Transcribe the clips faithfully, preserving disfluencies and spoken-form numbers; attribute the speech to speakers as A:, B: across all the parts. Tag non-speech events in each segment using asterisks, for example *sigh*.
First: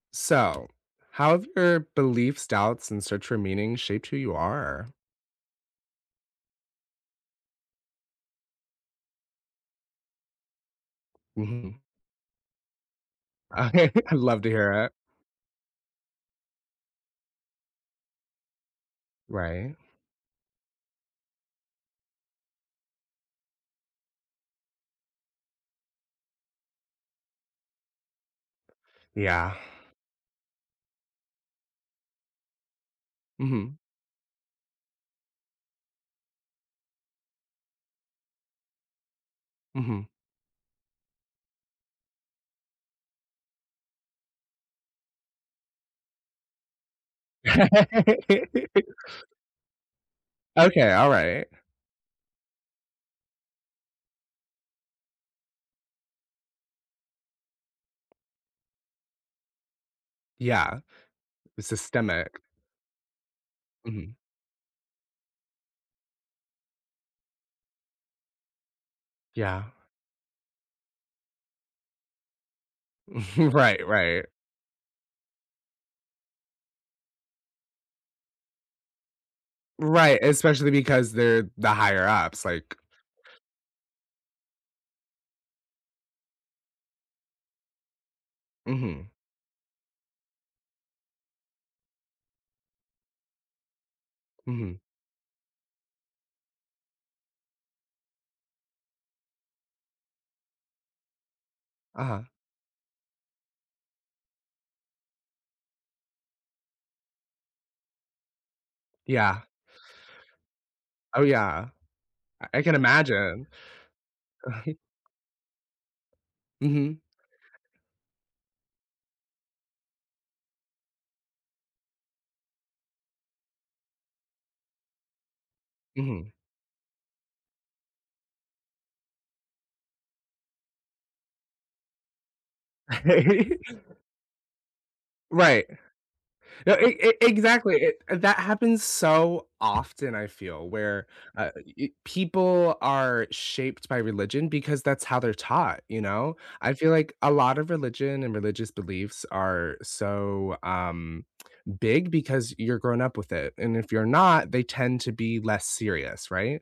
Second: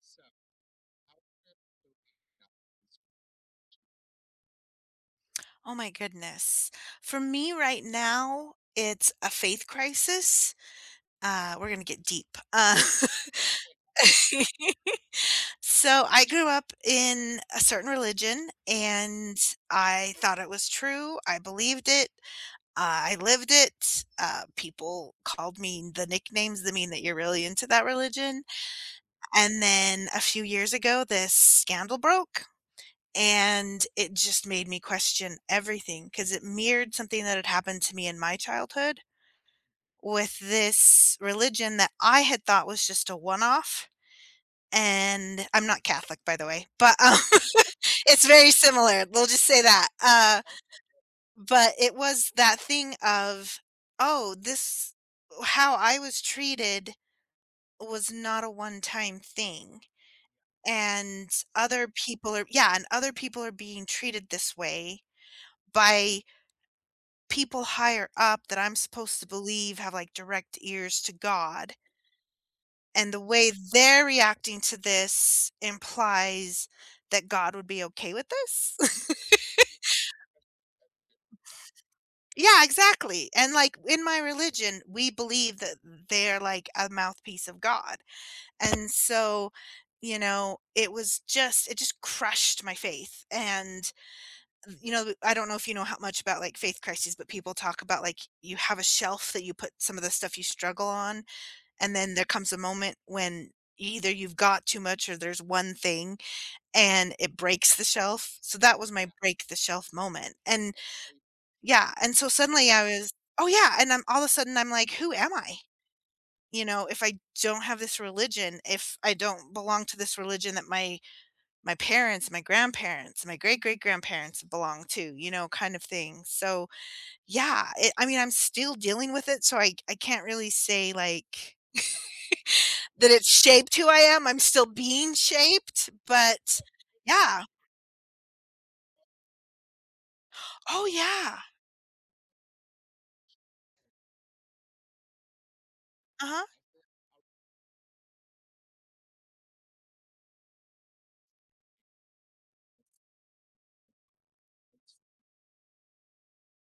A: So
B: So, how have your beliefs, doubts, and search for meaning shaped who you are?
A: Oh my goodness. For me right now, it's a faith crisis. Uh, we're going
B: Mhm.
A: to get deep. Uh,
B: Okay, *laughs* I'd love to hear it.
A: *laughs* so I grew up in a certain religion, and
B: Right.
A: I thought it was true. I believed it. Uh, I lived it. Uh, people called me the nicknames that mean that you're really into that religion.
B: Yeah.
A: And then a few years ago, this scandal broke.
B: hmm
A: And it just made me question everything because it mirrored something that had happened to me in my childhood
B: hmm
A: with this religion that I had thought was just a one off. And I'm not Catholic, by the way, but um, *laughs* it's very
B: *laughs*
A: similar. We'll just say that. Uh,
B: okay. All right.
A: but it was that thing of, oh, this, how I was treated was not a one time thing.
B: Yeah.
A: And other people
B: Systemic.
A: are, yeah, and other people are being
B: Mhm.
A: treated this way by people higher up that I'm supposed to
B: Yeah.
A: believe have, like, direct ears to God. And the
B: *laughs*
A: way
B: right.
A: they're
B: Right.
A: reacting to this implies that God would be okay with this? *laughs*
B: Right. Especially because they're the higher ups.
A: Yeah,
B: Like.
A: exactly, and, like, in my religion, we believe that they're, like, a mouthpiece of God, and
B: Hmm
A: so, you know, it was just it just crushed my faith, and,
B: hmm
A: you know, I don't know if you know how much about, like, faith crises, but people talk about, like, you have a shelf that you put some of the stuff you struggle on, and
B: Uh
A: then
B: huh.
A: there comes a moment when either you've got too much or there's one thing and it breaks the shelf. So that was my
B: Yeah.
A: break the shelf moment, and
B: Oh yeah.
A: yeah, and so
B: I, I
A: suddenly
B: can
A: I was
B: imagine.
A: oh, yeah, and I'm all of a sudden I'm
B: *laughs*
A: like, "Who am I?" You know,
B: hmm
A: if I don't have this religion, if I don't belong to this religion that my my parents, my grandparents, my great-great-grandparents belong to, you know, kind of thing.
B: hmm
A: So, yeah, it I mean, I'm still dealing with it, so I I can't really say, like, that it's shaped
B: *laughs*
A: who I am. I'm still being
B: right.
A: shaped, but
B: No, e e
A: yeah.
B: exactly, it uh, that happens so often, I feel,
A: Oh,
B: where,
A: yeah.
B: uh, y people are shaped by religion because that's how they're taught, you know?
A: Uh-huh.
B: I feel like a lot of religion and religious beliefs are so, um, big because you're grown up with it, and if you're not, they tend to be less serious, right?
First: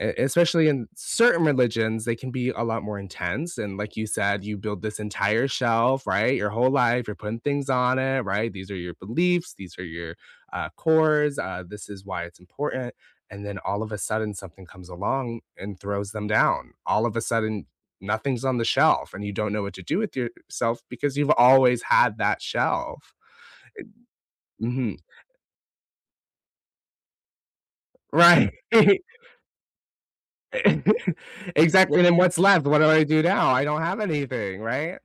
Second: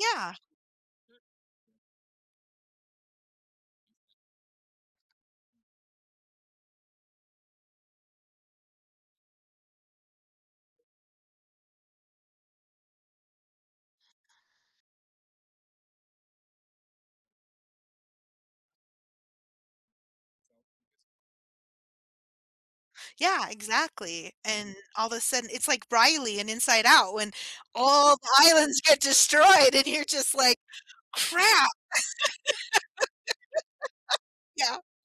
B: E especially in certain religions, they can be a lot more intense, and like you said, you build this entire shelf, right, your whole life, you're putting things on it, right? These are your beliefs, these are your, uh, cores, uh, this is why it's important, and then all of a sudden, something comes along and throws them down. All of a sudden, nothing's on the shelf, and you don't know what to do with yourself because you've always had that shelf.
A: Yeah, exactly, and
B: Mhm.
A: all of a sudden, it's like Riley and Inside Out when all the *laughs*
B: Right.
A: islands
B: *laughs*
A: get destroyed, and you're just like,
B: *laughs*
A: "Crap."
B: Exactly, and then what's left? What do I do now? I don't have anything,
A: Yeah,
B: right?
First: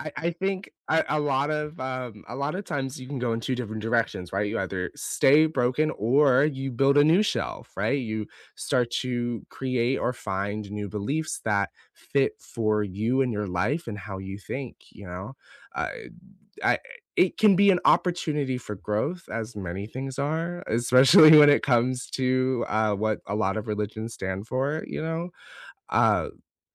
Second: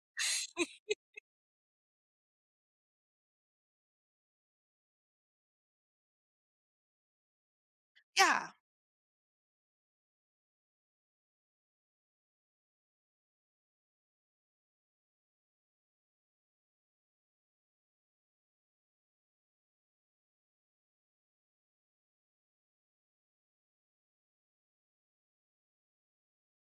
B: I I think a a lot of, um a lot of times you can go in two different directions, right? You either stay broken or you build a new shelf, right? You
A: yeah,
B: start to create or find new beliefs that fit for you and your life and how you think, you know? Uh, I it can be an opportunity for growth as many things are, *laughs* especially when it comes to, uh, what a lot of religions stand for, you know? Uh,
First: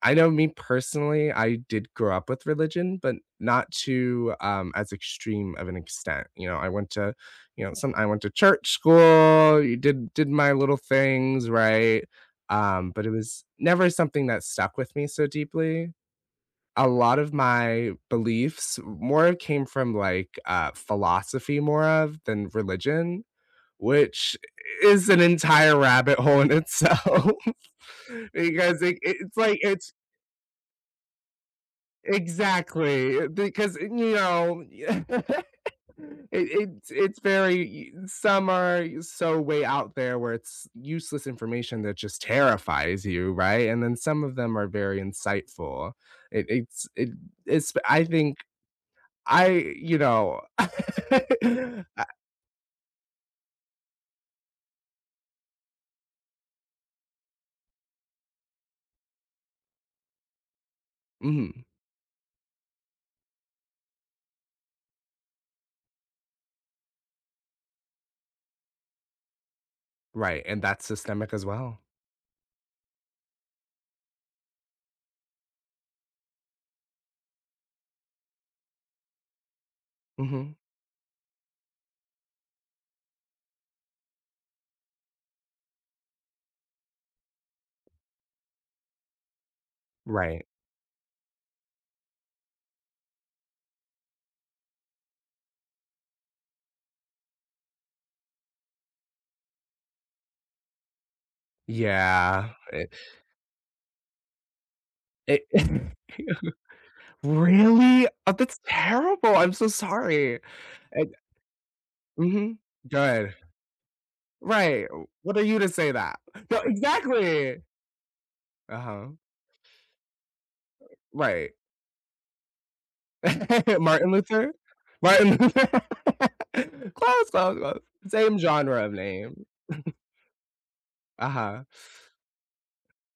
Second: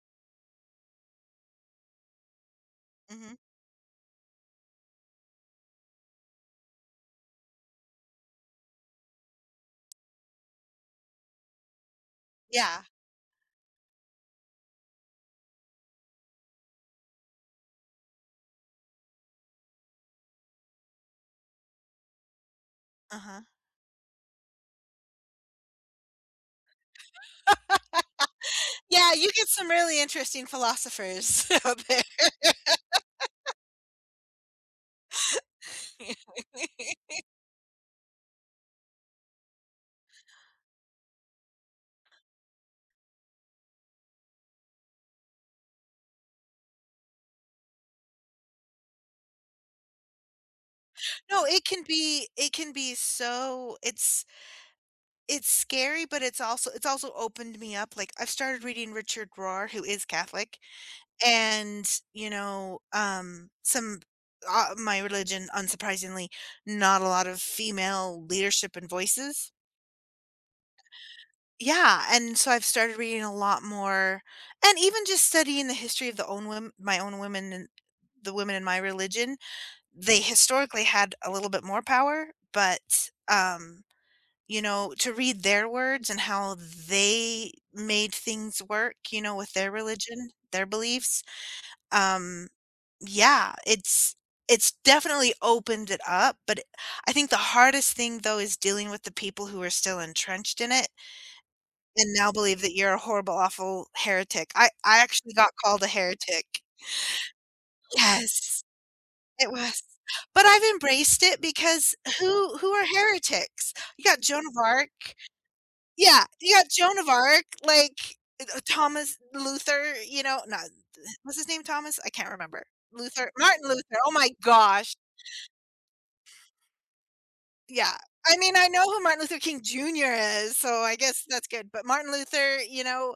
B: I know me personally, I did grow up with religion, but
A: mhm,
B: not to, um, as extreme of an extent, you know, I went to, you know, some I went to church school, you did did my little things, right?
A: yeah,
B: Um, but it was never something that stuck with me so deeply. A lot of my beliefs more came from like, uh, philosophy more of than religion
A: uh-huh.
B: which is an entire rabbit hole in itself *laughs* because it,
A: Yeah, you
B: it's
A: get
B: like
A: some
B: it's
A: really interesting philosophers *laughs* out there.
B: exactly eh, because eh, you know *laughs* it,
A: *laughs*
B: it's it's very some are so way out there where it's useless information that just terrifies you right and then some of them are very insightful it, it's it, it's I think I you know *laughs*
A: No, it can
B: I-
A: be it can be so it's it's scary, but it's also it's also opened me up. Like, I've started reading Richard Rohr, who is Catholic.
B: mhm,
A: And, you know, um, some uh, my religion, unsurprisingly, not a lot of female leadership and voices.
B: right and that's systemic as well
A: Yeah, and so I've started reading a lot more and even just studying the history of the own women, my own women and the women in my religion. They
B: hmm
A: historically had a little bit more power, but, um, you know, to read their words and how they made things work, you know, with their religion,
B: right
A: their beliefs. um Yeah, it's it's definitely opened it up, but I think the hardest thing, though, is dealing with the people who are still entrenched in it and now
B: Yeah,
A: believe that
B: it
A: you're a horrible, awful heretic. I I actually
B: it
A: got called a
B: *laughs*
A: heretic.
B: Really? Oh, that's
A: Yes,
B: terrible,
A: it
B: I'm so
A: was.
B: sorry.
A: But I've
B: And
A: embraced it, because who
B: mhm,
A: who are
B: good.
A: heretics? You got Joan of
B: Right,
A: Arc.
B: what are you to say that?
A: Yeah, you
B: No,
A: got Joan of Arc,
B: exactly.
A: like, uh, uh, Thomas
B: Uh-huh,
A: Luther, you know, not what's his
B: right.
A: name, Thomas? I can't remember. Luther Martin
B: *laughs*
A: Luther,
B: Martin
A: oh my
B: Luther?
A: gosh.
B: Martin Luther. *laughs* Close, close, close.
A: Yeah. I
B: Same
A: mean, I know
B: genre of
A: who Martin Luther
B: name.
A: King Junior is, so I guess that's
B: Uh-huh,
A: good, but Martin Luther, you know,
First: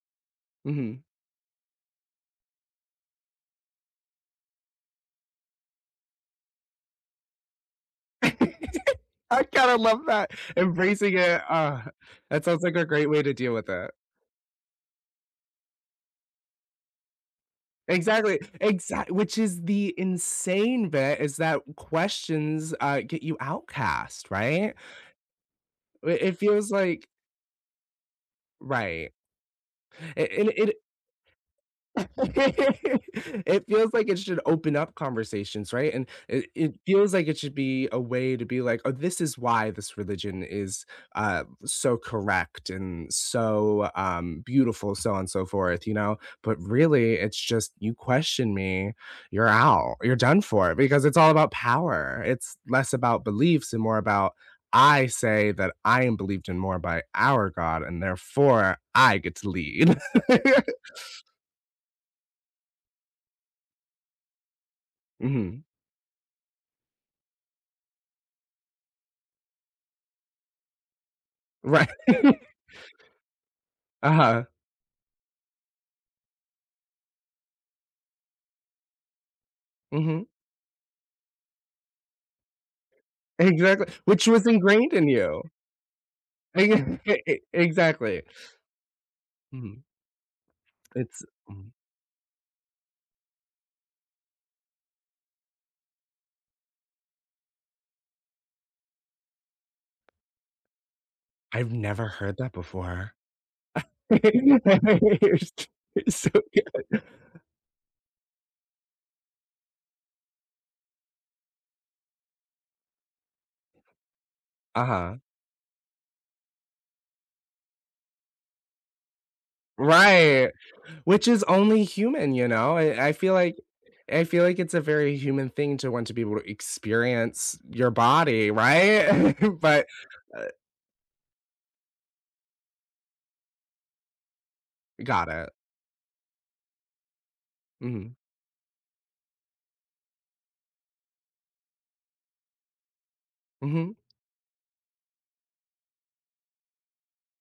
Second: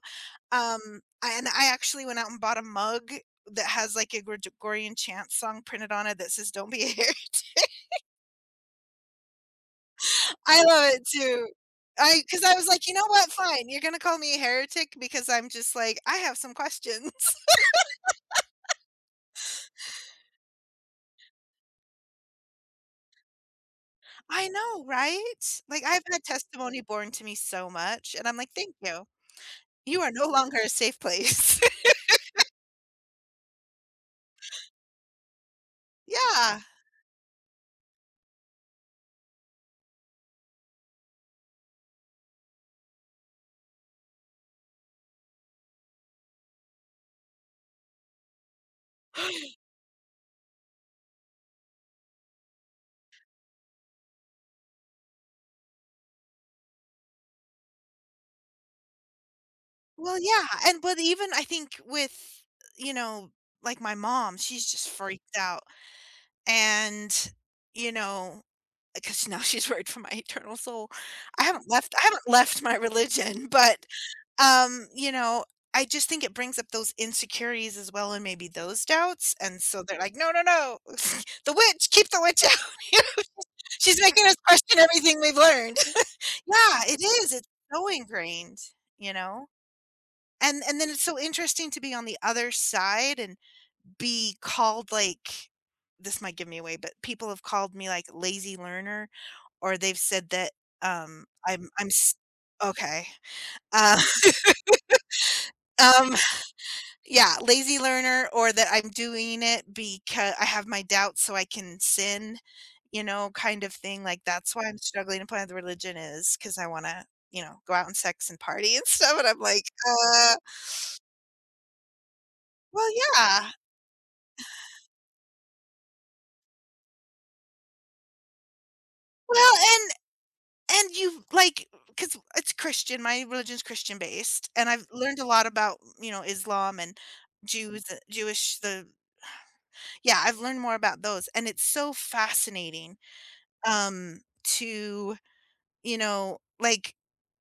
A: um,
B: mhm.
A: I, and I actually went out and bought a mug that has, like, a Gregorian chant song printed on it that says, "Don't be a heretic."
B: *laughs* I kinda love that,
A: *laughs* I love it
B: embracing it,
A: too.
B: ah,
A: I Because
B: that
A: I
B: sounds
A: was
B: like a
A: like, "You know
B: great way
A: what?
B: to deal
A: Fine.
B: with
A: You're
B: it.
A: gonna call me a heretic, because I'm just like, I have some questions." *laughs*
B: Exactly, exact which is the insane bit is that questions, uh, get you outcast,
A: I
B: right?
A: know, right? Like, I've
B: I
A: had
B: it feels
A: testimony
B: like
A: borne to me so much, and I'm like, "Thank you.
B: right.
A: You are no
B: It and
A: longer a
B: it
A: safe place." *laughs*
B: *laughs* It feels like it should open up conversations, right? And it
A: Yeah.
B: it feels like it should be a way to be like, "Oh, this is why this religion is, uh, so correct and so, um, beautiful, so on and so forth," you know? But really, it's just, "You question me, you're
A: *gasps*
B: out, you're done for," because it's all about power. It's less about beliefs and more about, "I say that I am believed in more by our God, and therefore I get to lead."
A: Well, yeah, and
B: *laughs*
A: but even I think with, you know, like, my mom, she's just freaked out,
B: Mhm.
A: and, you know because now *laughs* she's worried for my eternal soul. I haven't
B: Right.
A: left I haven't
B: *laughs*
A: left my religion, but,
B: Uh-huh.
A: um, you know, I just think it brings up those insecurities as well and maybe those doubts, and so they're like,
B: Mhm.
A: "No, no, no, *laughs* the witch, keep the witch out." *laughs*
B: Exactly,
A: She's making
B: which
A: us
B: was
A: question
B: ingrained in
A: everything we've
B: you.
A: learned. *laughs* Yeah, it
B: Ex- *laughs* E
A: is,
B: e
A: it's so
B: exactly.
A: ingrained, you know?
B: Mhm.
A: And and then it's so
B: It's
A: interesting
B: mm,
A: to be on the other side and be called, like, this might give me away, but people have called me, like, lazy learner, or they've said that, um, I'm
B: I've
A: I'm
B: never
A: s
B: heard that
A: okay.
B: before.
A: Uh,
B: *laughs*
A: *laughs* um,
B: It's so
A: yeah, lazy learner, or that I'm doing it because I have my doubts so I can sin, you know, kind of thing, like, that's why I'm
B: Uh-huh.
A: struggling to find the religion is because I wanna, you know, go out and sex and party *laughs* and stuff, and I'm like, "Uh,
B: Right, which is only human, you know?
A: well,
B: I I feel
A: yeah."
B: like I feel like it's a very human thing to want to be able to experience your body, right?
A: Well,
B: *laughs* But, uh
A: And you've like, because it's Christian, my religion's Christian based, and I've learned a
B: got
A: lot
B: it.
A: about, you know, Islam and Jews uh,
B: Mhm.
A: Jewish the yeah, I've learned more about those, and it's so fascinating,
B: Mhm.
A: um, to, you know, like,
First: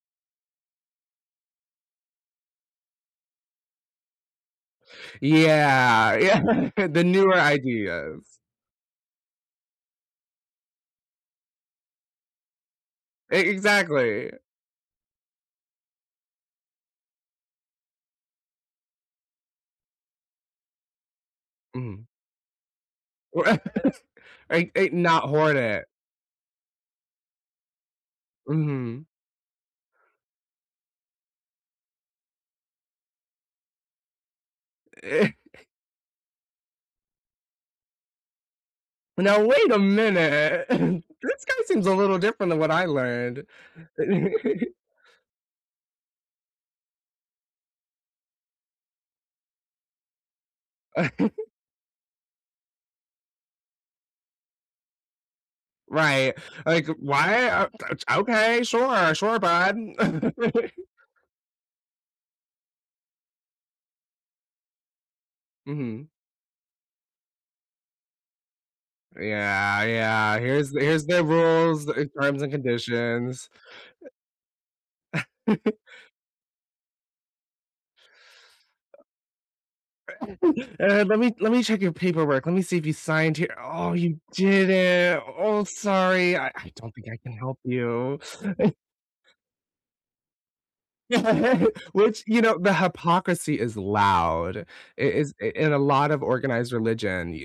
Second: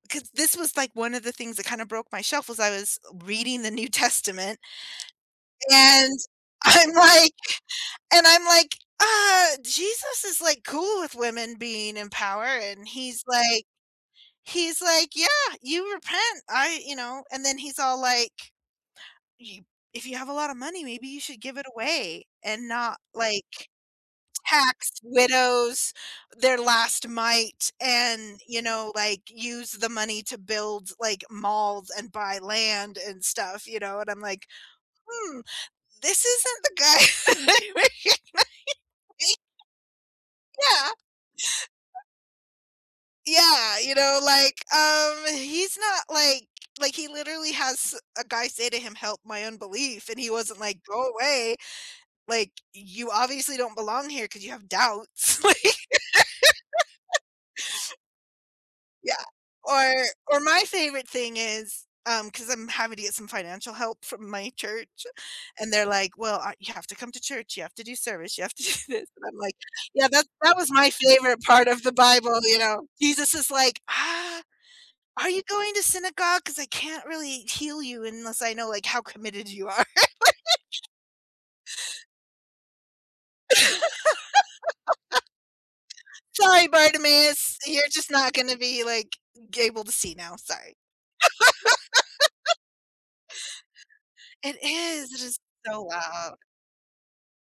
A: because this was, like, one of the things that kinda broke my shelf was I was reading the New *laughs* Testament,
B: Yeah,
A: and
B: *laughs* yeah, *laughs*
A: I'm
B: the
A: like
B: newer
A: and
B: ideas.
A: I'm like, "Uh, Jesus is, like, cool with women being in power," and he's
B: E
A: like
B: exactly.
A: He's like, "Yeah, you repent, I," you know, and then he's all like, "You If you have a lot of money, maybe you should give it
B: Mhm.
A: away and not,
B: *laughs*
A: like,
B: I I
A: tax
B: not hornet.
A: widows their last mite and, you know,
B: Mhm.
A: like, use the money to build, like, malls and buy land and stuff," you know, and I'm like, "Hmm,
B: *laughs*
A: this isn't the guy."
B: Now
A: *laughs*
B: wait a
A: Yeah.
B: minute. *laughs* This guy seems a little different than what I learned.
A: Yeah, you
B: *laughs*
A: know, like, um, he's not like, like, he literally has a guy say to him, "Help my unbelief," and he wasn't like, "Go away, like, you obviously don't belong here because you have doubts." *laughs* Like,
B: Right. Like, why are okay, sure,
A: yeah.
B: sure, bud.
A: Or
B: *laughs*
A: or my favorite thing is, um, because 'cause I'm having to get some financial help from my church, and they're
B: Mhm.
A: like, "Well, uh, you have to come to church, you have to do service, you have to *laughs* do this," and I'm like,
B: Yeah,
A: "Yeah, that
B: yeah.
A: that was
B: Here's
A: my
B: here's the
A: favorite part of
B: rules,
A: the
B: the
A: Bible,"
B: terms and
A: you know? Jesus
B: conditions.
A: is like, "Ah, are you going
B: *laughs*
A: to synagogue? Because I can't really heal you unless I know, like, how committed you are. *laughs*
B: Uh, let me let me check your paperwork. Let me see if you signed here. Oh, you didn't. Oh, sorry. I,
A: Sorry,
B: I don't think I can
A: Bartimaeus,
B: help
A: you're just
B: you.
A: not gonna be, like, able to see now, sorry."
B: *laughs* Which, you know, the hypocrisy is
A: It
B: loud.
A: is,
B: It
A: it
B: is
A: is
B: in a
A: so
B: lot of
A: loud.
B: organized religion.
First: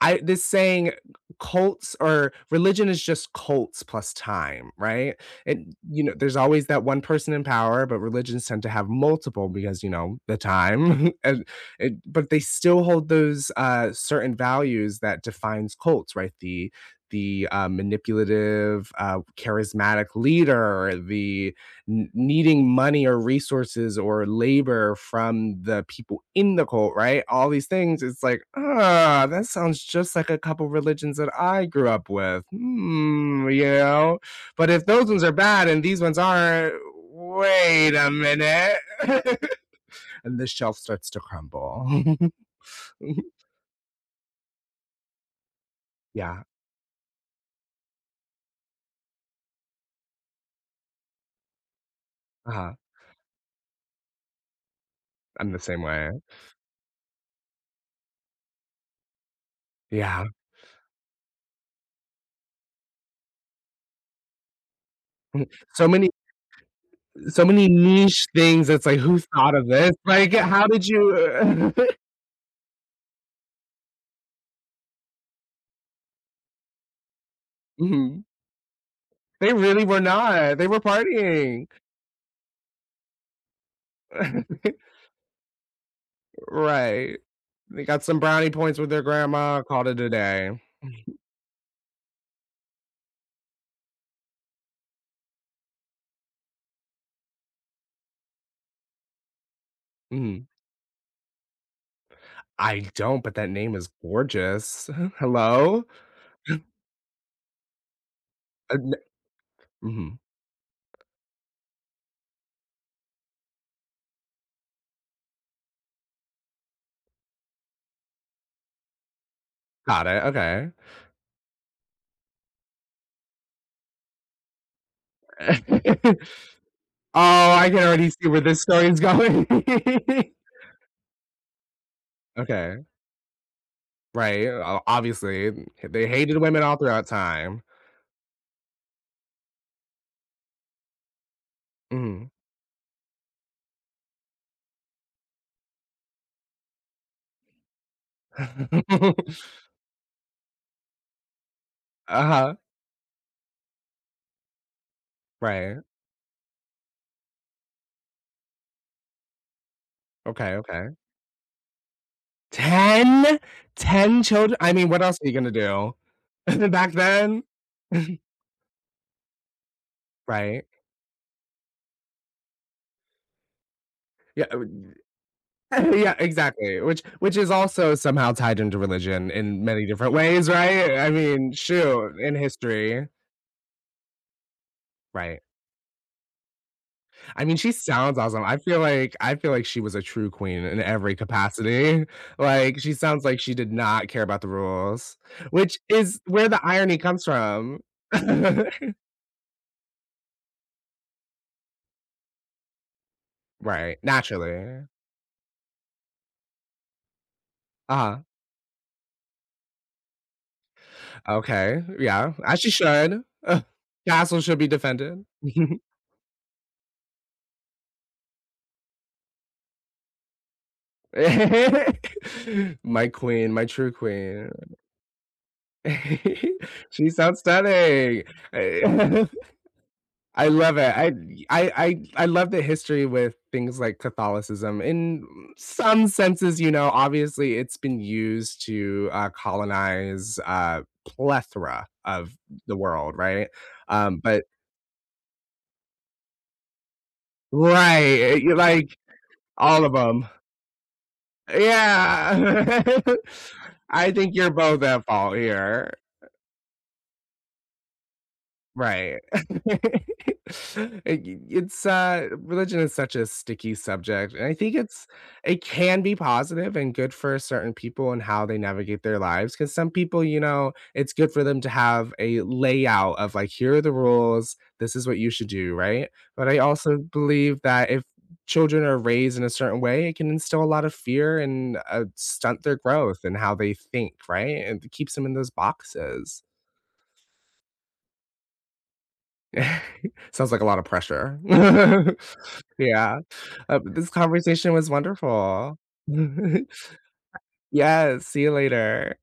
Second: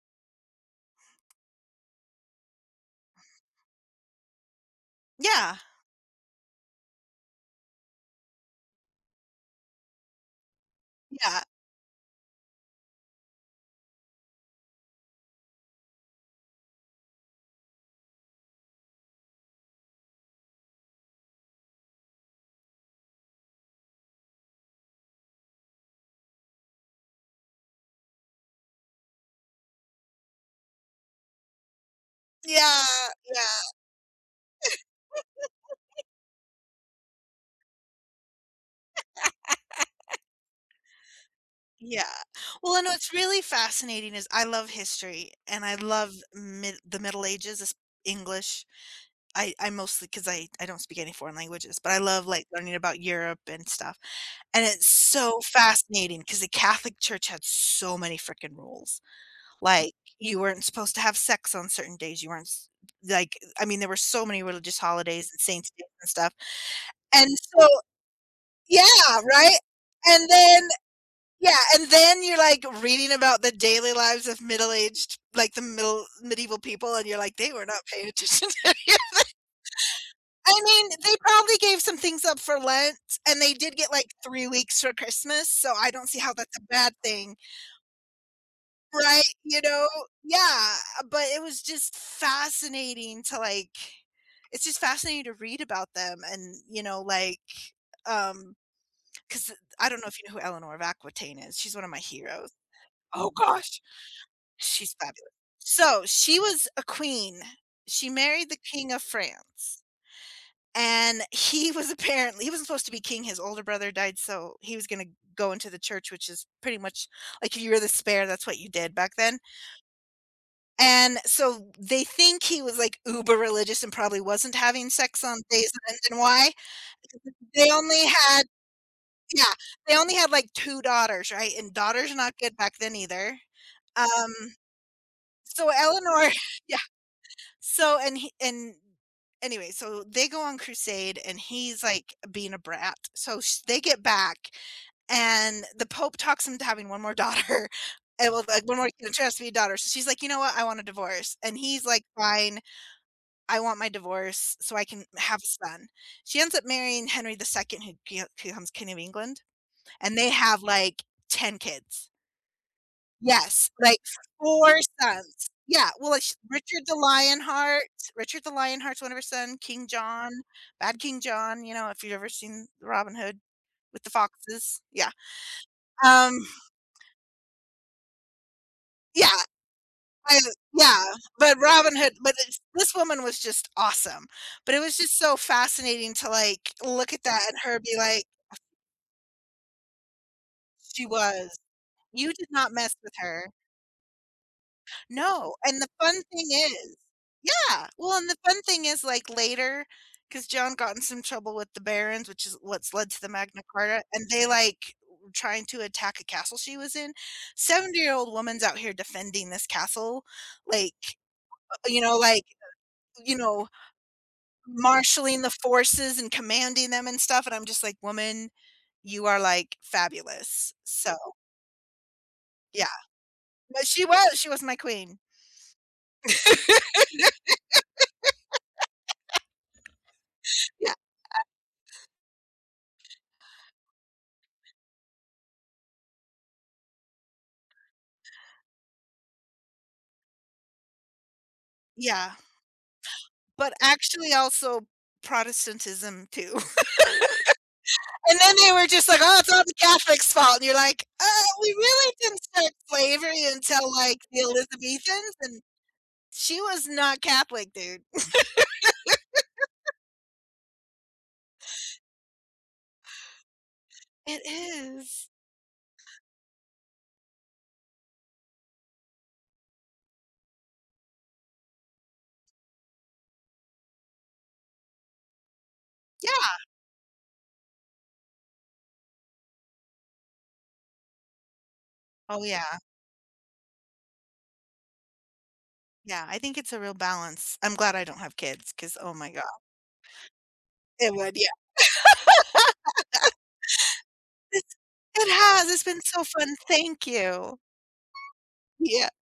B: I this saying cults or religion is just cults plus time, right?
A: Yeah,
B: And, you know, there's always that one person in power, but religions tend to have multiple because, you know, the time *laughs*
A: yeah,
B: and and but they still hold those, uh, certain values that defines cults, right? The the, uh, manipulative, uh, charismatic leader, the n- needing money or resources or labor from the people in the cult, right? All these things. It's like, ah, that sounds just like a couple religions that I grew up with.
A: yeah,
B: Hmm,
A: yeah,
B: you know? But if those ones are bad and these ones aren't, wait a minute. *laughs* And the shelf starts to
A: yeah.
B: crumble.
A: Well, and what's really
B: *laughs*
A: fascinating is I love history, and I love
B: yeah.
A: mid the Middle Ages, es English. I I mostly, because I I don't speak any foreign languages, but I love, like,
B: Uh-huh.
A: learning about Europe and stuff. And it's so
B: I'm the same way.
A: fascinating because the Catholic Church had so many frickin' rules. Like,
B: Yeah.
A: you weren't supposed to have sex on certain days, you weren't s like, I mean, there were so many religious holidays and saints' days
B: So
A: and
B: many
A: stuff. And
B: so
A: so
B: many niche things.
A: Yeah,
B: It's like who thought
A: right?
B: of this?
A: And
B: Like how
A: then
B: did
A: Yeah,
B: you
A: and then
B: *laughs*
A: you're, like, reading about the daily lives of middle-aged like, the middle medieval people, and you're like, "They were not paying
B: Mhm.
A: attention *laughs* to any."
B: They really were not.
A: I
B: They were
A: mean, they probably
B: partying.
A: gave some things up for Lent, and they did get, like, three weeks
B: *laughs*
A: for Christmas, so I don't see how that's a bad
B: Right.
A: thing.
B: They got some brownie points with their
A: Right, you
B: grandma,
A: know?
B: called it a day.
A: Yeah, uh, but it was just fascinating to, like it's just fascinating to read about them and, you know, like, um, cause uh, I don't know if you know who
B: Mhm.
A: Eleanor of Aquitaine is, she's one of my heroes.
B: I don't,
A: Oh
B: but that name
A: gosh,
B: is gorgeous.
A: she's
B: *laughs*
A: fabulous.
B: Hello?
A: So, she was a queen. She married the
B: Uh,
A: King
B: n
A: of France,
B: mhm.
A: and he *laughs* was, apparently he wasn't supposed to be king, his older brother died, so he was gonna go into the church, which is pretty much like, if you were the spare, that's what you did back then.
B: Got it, okay.
A: And so they think he was, like, uber religious and probably wasn't having sex on days that end in
B: *laughs*
A: Y.
B: Oh, I
A: They
B: can
A: only
B: already see where
A: had
B: this story is going.
A: Yeah, they only
B: *laughs*
A: had, like, two daughters, right? And daughters are not good back
B: Okay.
A: then either.
B: Right,
A: Um,
B: o obviously,
A: so
B: they
A: Eleanor
B: hated women
A: *laughs* yeah,
B: all throughout time.
A: so and he and anyway, so they go on crusade, and he's, like,
B: Mhm.
A: being a brat. So sh they get back and the Pope talks him to having one more daughter. *laughs* It was like, one more kid, it has to be a
B: *laughs*
A: daughter. So she's like, "You know what? I want a divorce." And he's like,
B: Uh-huh.
A: "Fine. I want my divorce so I can have a
B: Right.
A: son." She ends up marrying Henry the Second, who ge becomes King of England, and they
B: Okay,
A: have,
B: okay.
A: like, ten kids.
B: ten?
A: Yes, like,
B: ten children? I
A: four
B: mean, what else are you
A: sons.
B: gonna
A: Yeah,
B: do?
A: well, it's
B: *laughs*
A: Richard
B: Back
A: the
B: then?
A: Lionheart
B: *laughs*
A: Richard the Lionheart's one of her son, King John,
B: Right.
A: Bad King John, you know, if you've ever seen Robin Hood with the
B: Yeah,
A: foxes, yeah,
B: uh, *laughs* yeah,
A: um,
B: exactly, which which is also somehow tied into
A: yeah.
B: religion in many different
A: I
B: ways, right?
A: Yeah,
B: I mean,
A: but Robin Hood
B: shoot,
A: but
B: in
A: this this
B: history.
A: woman was just awesome, but it was just so
B: Right.
A: fascinating to, like, look at that
B: I mean,
A: and
B: she
A: her be
B: sounds
A: like.
B: awesome. I feel like I feel like she was a true queen in
A: She
B: every
A: was.
B: capacity.
A: You did not
B: Like, she
A: mess with
B: sounds like
A: her.
B: she did not care about the rules,
A: No,
B: which
A: and the fun
B: is
A: thing
B: where the
A: is
B: irony comes from.
A: yeah, well, and the fun thing
B: *laughs*
A: is, like, later, because Joan got in some trouble with the barons, which is what's led to the Magna
B: Right,
A: Carta, and they,
B: naturally.
A: like, were trying to attack a castle she was in.
B: Uh-huh.
A: Seventy-year-old woman's out here defending this castle, like,
B: Okay,
A: you know,
B: yeah,
A: like,
B: as she should.
A: you
B: Ugh,
A: know
B: castle should be defended.
A: marshaling the forces and commanding them and stuff, and I'm just like, "Woman, you are, like, fabulous." So,
B: *laughs*
A: yeah.
B: My queen, my
A: But
B: true
A: she was, she
B: queen.
A: was my queen.
B: *laughs* She sounds stunning. I *laughs* I love it.
A: Yeah,
B: I I I I love the history with things like Catholicism. In some senses, you know, obviously it's been used to, uh, colonize a plethora of
A: yeah.
B: the world, right?
A: But
B: Um,
A: actually
B: but
A: also Protestantism too. *laughs*
B: right, eh,
A: And
B: you
A: then they were
B: like
A: just like, "Oh, it's all the
B: all of them.
A: Catholics' fault," and you're like, "Uh, we really didn't
B: Yeah.
A: start
B: *laughs*
A: slavery until,
B: I
A: like,
B: think
A: the
B: you're both at
A: Elizabethans,
B: fault
A: and
B: here.
A: she was not Catholic, dude."
B: Right. *laughs* It it's, uh religion is such a sticky subject,
A: It
B: and I think it's
A: is.
B: it can be positive and good for certain people and how they navigate their lives. Because some people, you know, it's good for them to have a layout of, like, "Here are the rules, this is what you should do," right? But I
A: Yeah.
B: also believe that if children are raised in a certain way, it can instill a lot of fear and, uh,
A: Oh,
B: stunt
A: yeah.
B: their growth and how they think, right? And it keeps them in those
A: Yeah, I
B: boxes.
A: think it's a real balance. I'm glad I don't have kids, because oh my god,
B: *laughs* Sounds like a lot of
A: it would,
B: pressure.
A: yeah.
B: *laughs* Yeah. Uh, this
A: It's
B: conversation was
A: it has,
B: wonderful.
A: it's been
B: *laughs*
A: so fun, thank you.
B: Yes, see you
A: Yeah.
B: later.